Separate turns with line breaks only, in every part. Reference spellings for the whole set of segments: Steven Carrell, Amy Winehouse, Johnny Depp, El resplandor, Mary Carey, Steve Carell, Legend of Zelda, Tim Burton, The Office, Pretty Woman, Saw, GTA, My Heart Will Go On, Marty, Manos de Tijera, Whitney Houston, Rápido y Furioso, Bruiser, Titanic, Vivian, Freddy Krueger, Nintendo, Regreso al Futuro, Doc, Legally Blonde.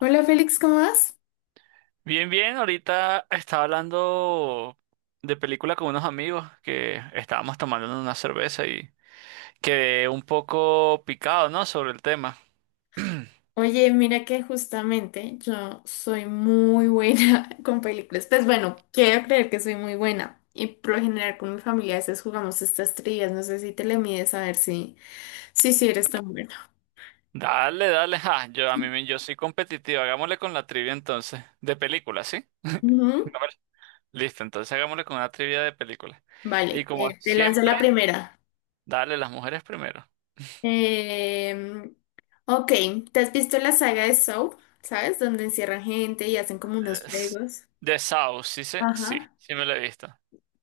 Hola Félix, ¿cómo vas?
Bien, bien, ahorita estaba hablando de película con unos amigos que estábamos tomando una cerveza y quedé un poco picado, ¿no? Sobre el tema.
Oye, mira que justamente yo soy muy buena con películas. Pues bueno, quiero creer que soy muy buena. Y por lo general con mi familia a veces jugamos estas trillas. No sé si te le mides a ver si eres tan buena.
Dale, dale, ja, yo a mí me- yo soy competitivo, hagámosle con la trivia entonces, de película, ¿sí?
Ujú.
A ver. Listo, entonces hagámosle con una trivia de película. Y
Vale,
como
te lanzo la
siempre,
primera.
dale las mujeres primero.
Em, ok, ¿te has visto la saga de Saw? ¿Sabes? Donde encierran gente y hacen como unos
Es-
juegos.
The South, sí, ¿sé? Sí,
Ajá.
sí me lo he visto.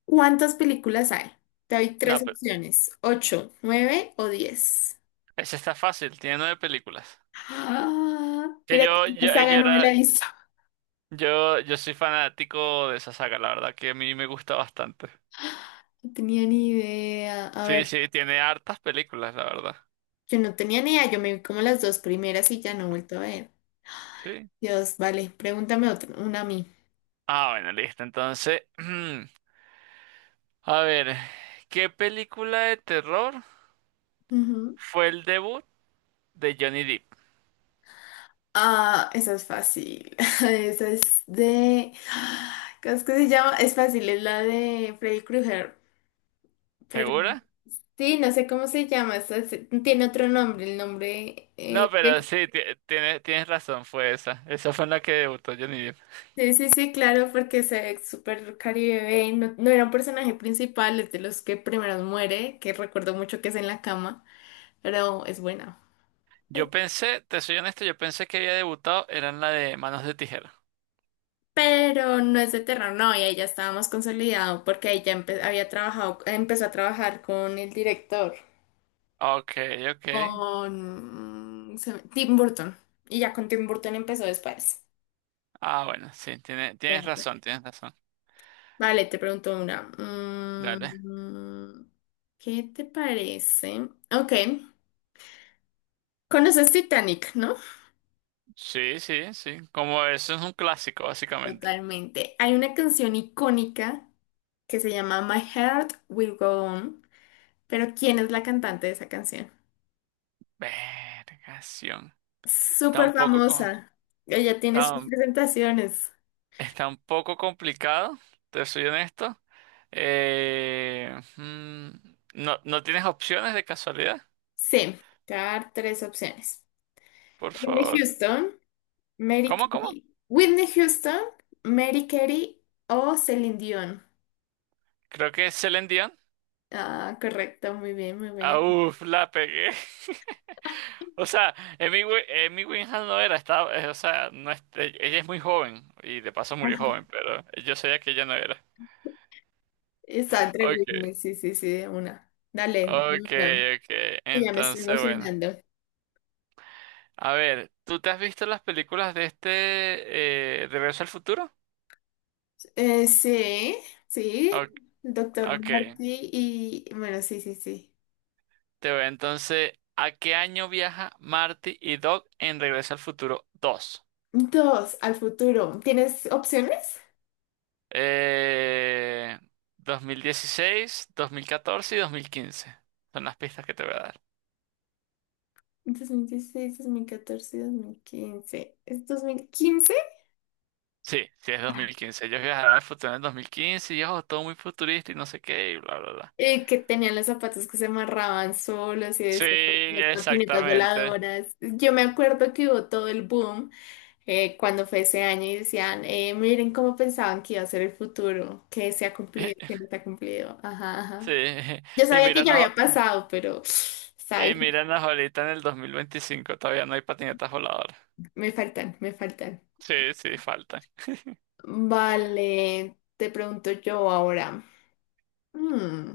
¿Cuántas películas hay? Te doy tres
No, pero
opciones, ocho, nueve o 10.
ese está fácil, tiene nueve películas.
Ah,
Que
mira que
yo,
esta saga no me la he visto.
yo soy fanático de esa saga, la verdad, que a mí me gusta bastante.
No tenía ni idea. A
Sí,
ver,
sí, tiene hartas películas, la verdad.
yo no tenía ni idea. Yo me vi como las dos primeras y ya no he vuelto a ver.
Sí.
Dios, vale, pregúntame otra, una a mí.
Ah, bueno, listo. Entonces, a ver, ¿qué película de terror
Ujú.
fue el debut de Johnny Depp?
Ah, esa es fácil. Esa es de... ¿Cómo es que se llama? Es fácil, es la de Freddy Krueger. Pero no,
¿Segura?
sí, no sé cómo se llama. Tiene otro nombre, el nombre...
No,
eh,
pero sí, tienes razón, fue esa. Esa fue en la que debutó Johnny Depp.
Sí, sí, sí, claro, porque se ve súper Caribe Bane, no, no era un personaje principal, es de los que primero muere, que recuerdo mucho que es en la cama, pero es buena.
Yo
Ay,
pensé, te soy honesto, yo pensé que había debutado, era en la de Manos de Tijera.
pero no es de terror, no, y ahí ya estábamos consolidado porque ahí ya había trabajado, empezó a trabajar con el director,
Ok, ok.
con Tim Burton, y ya con Tim Burton empezó después.
Ah, bueno, sí, tienes
Mira, pues.
razón, tienes razón.
Vale, te pregunto una.
Dale.
¿Qué te parece? Ok. Conoces Titanic, ¿no?
Sí, sí, sí. Como eso es un clásico, básicamente.
Totalmente. Hay una canción icónica que se llama My Heart Will Go On, pero ¿quién es la cantante de esa canción?
Vergación. Está
Súper
un poco, co-
famosa. Ella tiene
está,
sus
un
presentaciones.
está un poco complicado, te soy honesto. Eh, mm, no, ¿no tienes opciones de casualidad?
Sí, te voy a dar tres opciones.
Por
Whitney
favor.
Houston, Mary
¿Cómo, cómo?
Carey. Whitney Houston, Mary Carey o Celine Dion.
Creo que es Celine Dion.
Ah, correcto, muy bien, muy
Ah,
bien.
uf, la pegué. O sea, Emi Winhouse no era, o sea, no es- ella es muy joven y de paso murió
Ajá.
joven, pero yo sabía que ella no era.
Está entre
Ok.
Whitney, sí, sí, sí, de una. Dale, de una.
Okay, okay.
Ya me estoy
Entonces, bueno.
emocionando.
A ver, ¿tú te has visto las películas de este Regreso al Futuro?
Sí, sí,
Ok,
doctor
okay.
Marty y bueno, sí, sí, sí.
Te voy Entonces, ¿a qué año viaja Marty y Doc en Regreso al Futuro 2?
Dos, al futuro. ¿Tienes opciones?
Eh, 2016, 2014 y 2015. Son las pistas que te voy a dar.
Dos mil dieciséis, 2014, 2015. ¿Es 2015?
Sí, sí es 2015. Ellos viajarán al futuro en el 2015 y ojo, todo muy futurista y no sé qué y bla, bla, bla.
Que tenían los zapatos que se amarraban solos y
Sí,
eso, las patinetas
exactamente.
voladoras. Yo me acuerdo que hubo todo el boom cuando fue ese año y decían, miren cómo pensaban que iba a ser el futuro, que se ha cumplido, que no se ha cumplido. Ajá,
Sí,
ajá. Yo
y
sabía que ya
míranos,
había pasado, pero sabes,
ahorita en el 2025 todavía no hay patinetas voladoras.
me faltan, me faltan.
Sí, sí, faltan.
Vale, te pregunto yo ahora. Mm,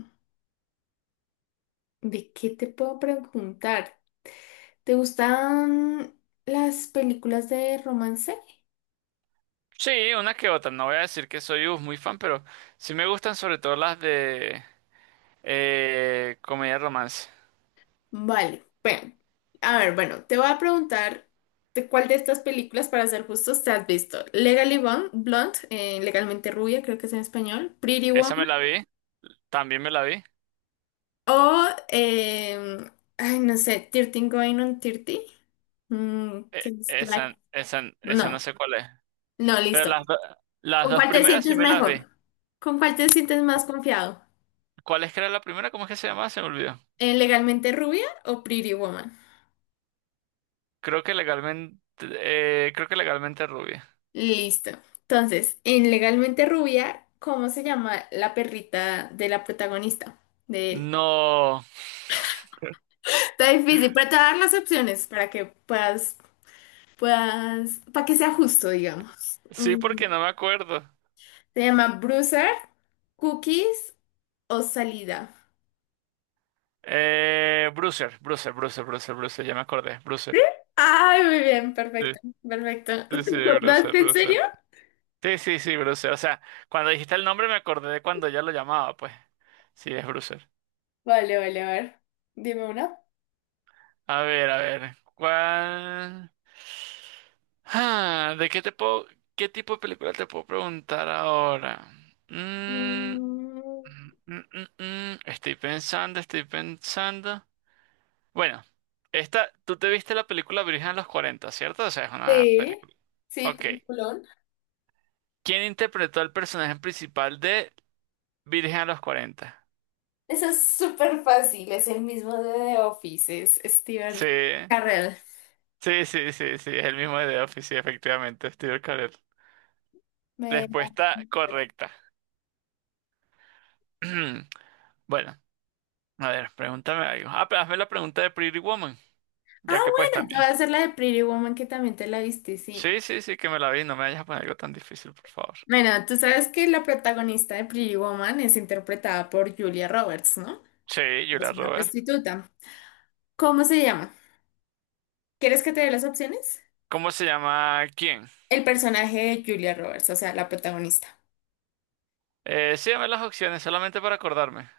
¿De qué te puedo preguntar? ¿Te gustan las películas de romance?
Sí, una que otra, no voy a decir que soy uf, muy fan, pero sí me gustan sobre todo las de comedia romance.
Vale, bueno, a ver, bueno, te voy a preguntar de cuál de estas películas, para ser justos, te has visto. Legally Blonde, Legalmente Rubia, creo que es en español, Pretty Woman.
Esa me la vi, también me la vi.
O, ay, no sé, Tirting Going on 30,
E-
que es
esa,
like.
esa, esa
No,
no sé cuál es.
no,
Pero
listo.
las
¿Con
dos
cuál te
primeras sí
sientes
me las vi.
mejor? ¿Con cuál te sientes más confiado?
¿Cuál es que era la primera? ¿Cómo es que se llamaba? Se me olvidó.
¿En Legalmente Rubia o Pretty Woman?
Creo que legalmente rubia.
Listo. Entonces, en Legalmente Rubia, ¿cómo se llama la perrita de la protagonista? De él.
No.
Está difícil, pero te voy a dar las opciones para que puedas, para que sea justo, digamos.
Sí,
Mm.
porque no me acuerdo.
Se llama Bruiser, Cookies o salida.
Bruiser, Bruiser, Bruiser, Bruiser, Bruiser, ya me acordé, Bruiser.
Ay, muy bien,
Sí,
perfecto, perfecto.
sí,
¿Te
sí, Bruiser,
acordaste en serio?
Bruiser. Sí, sí, sí, Bruiser. O sea, cuando dijiste el nombre me acordé de cuando ya lo llamaba, pues. Sí, es Bruiser.
Vale, vale, a ver. Dime una.
A ver, ¿cuál? Ah, ¿de qué te puedo, qué tipo de película te puedo preguntar ahora? Mm, mm,
Mm,
mm, mm, mm. Estoy pensando, estoy pensando. Bueno, esta, tú te viste la película Virgen a los 40, ¿cierto? O sea, es una
sí,
película.
sí,
Ok.
peliculón.
¿Quién interpretó al personaje principal de Virgen a los 40?
Eso es súper fácil, es el mismo de The Office, es
Sí,
Steven Carrell.
sí, sí, sí, sí, es el mismo de The Office, sí, efectivamente, Steve Carell.
Me-
Respuesta correcta. Bueno, a ver, pregúntame algo. Ah, pero hazme la pregunta de Pretty Woman,
Ah,
ya que pues
bueno, te
también.
voy a hacer la de Pretty Woman que también te la viste, sí.
Sí, sí, sí, que me la vi, no me vayas a poner algo tan difícil, por favor.
Bueno, tú sabes que la protagonista de Pretty Woman es interpretada por Julia Roberts, ¿no?
Sí, Julia
Es una
Roberts.
prostituta. ¿Cómo se llama? ¿Quieres que te dé las opciones?
¿Cómo se llama quién?
El personaje de Julia Roberts, o sea, la protagonista.
Sí, dame las opciones, solamente para acordarme.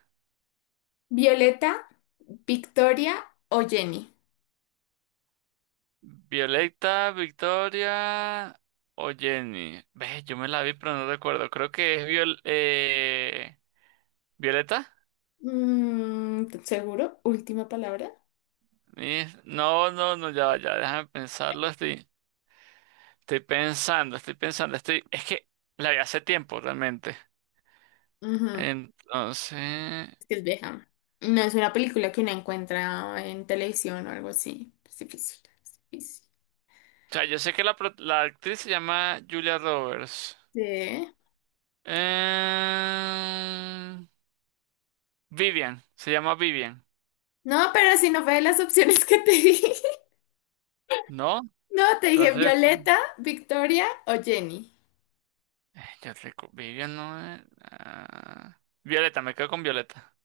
Violeta, Victoria o Jenny.
Violeta, Victoria o Jenny. Ve, yo me la vi, pero no recuerdo. Creo que es Violeta.
¿Seguro? Última palabra.
No, no, no, ya, va, ya, déjame pensarlo. Estoy pensando, estoy pensando, estoy. Es que la vi hace tiempo, realmente.
Ujú,
Entonces,
es que es vieja. No es una película que uno encuentra en televisión o algo así. Es difícil, es difícil.
o sea, yo sé que la actriz se llama Julia Roberts.
Sí.
Eh, Vivian, se llama Vivian,
No, pero si no fue de las opciones que te di.
¿no?
No, te dije
Entonces.
Violeta, Victoria o Jenny.
Vivian no es. Ah, Violeta, me quedo con Violeta.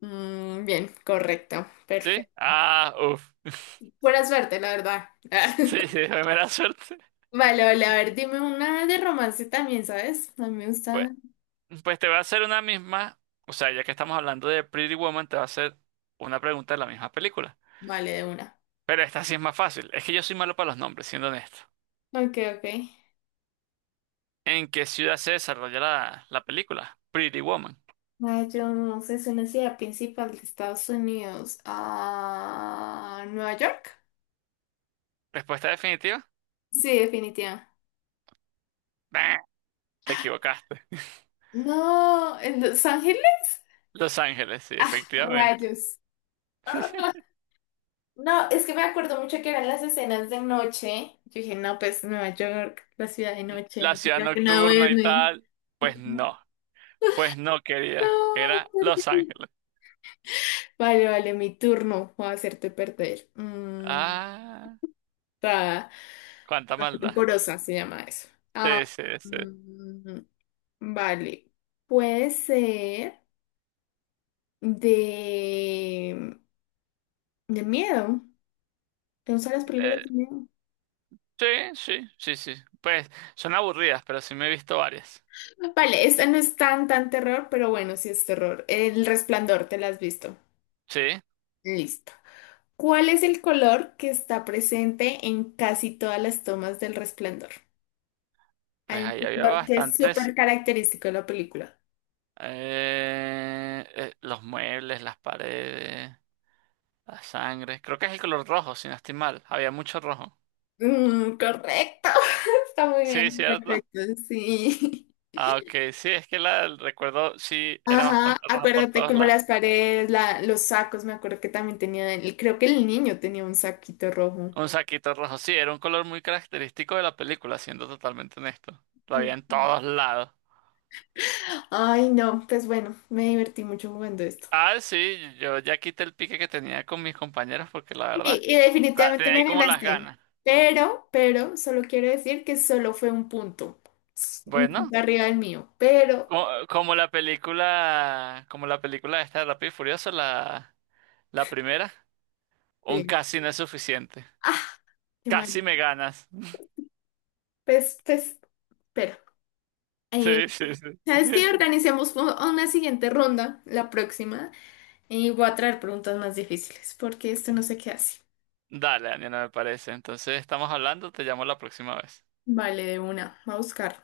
Bien, correcto.
¿Sí?
Perfecto.
Ah, uff.
Buena suerte, la verdad.
Sí, sí, de mera suerte.
Vale, vale, a ver, dime una de romance también, ¿sabes? A mí me
Pues,
gusta.
pues te voy a hacer una misma. O sea, ya que estamos hablando de Pretty Woman, te voy a hacer una pregunta de la misma película.
Vale, de una.
Pero esta sí es más fácil. Es que yo soy malo para los nombres, siendo honesto.
Ok, ok.
¿En qué ciudad se desarrolla la película? Pretty Woman.
Ah, yo no sé, es una ciudad principal de Estados Unidos. Ah, ¿Nueva York?
¿Respuesta definitiva?
Sí, definitiva.
Bah, te equivocaste.
No, ¿en Los Ángeles?
Los Ángeles, sí, efectivamente.
Rayos. Ah, no, es que me acuerdo mucho que eran las escenas de noche. Yo dije, no, pues Nueva York, la ciudad de
La
noche,
ciudad
ya que no
nocturna y
duerme.
tal. Pues no. Pues no,
No,
era Los
perdí.
Ángeles.
Vale, vale, mi turno. Voy a hacerte perder.
Ah,
Ta-
cuánta maldad.
Rencorosa se llama eso. Ah,
Sí, sí, sí.
mm, vale. Puede ser de, de, miedo. ¿Te gustan las películas
Eh,
de miedo?
sí, sí, sí, sí. Pues son aburridas, pero sí me he visto varias.
Vale, esta no es tan, tan terror, pero bueno, sí es terror. El resplandor, ¿te la has visto?
Sí,
Listo. ¿Cuál es el color que está presente en casi todas las tomas del resplandor?
pues
Hay un
ahí había
color que es
bastantes.
súper característico de la película.
Los muebles, las paredes, la sangre. Creo que es el color rojo, si no estoy mal. Había mucho rojo.
Correcto, está muy
Sí,
bien.
¿cierto?
Perfecto, sí.
Ah, ok, sí, es que el recuerdo sí era
Ajá,
bastante rojo por
acuérdate
todos
como
lados.
las paredes, los sacos, me acuerdo que también tenía, creo que el niño tenía un saquito rojo.
Un saquito rojo, sí, era un color muy característico de la película, siendo totalmente honesto. Lo había en
Sí.
todos lados.
Ay, no, pues bueno, me divertí mucho jugando esto.
Ah, sí, yo ya quité el pique que tenía con mis compañeros porque la
Y,
verdad,
y
o sea,
definitivamente
tenía ahí
me
como las
ganaste.
ganas.
Pero, solo quiero decir que solo fue un punto. Un
Bueno,
punto arriba del mío. Pero,
como la película esta de Rápido y Furioso, la primera, un
sí.
casi no es suficiente.
Ah, qué
Casi
mal.
me ganas.
Pues, pero. eh,
Sí, sí, sí.
¿Sabes qué? Organicemos una siguiente ronda, la próxima, y voy a traer preguntas más difíciles, porque esto no se queda así.
Dale, Ania, no me parece. Entonces estamos hablando, te llamo la próxima vez.
Vale, de una, va a buscar.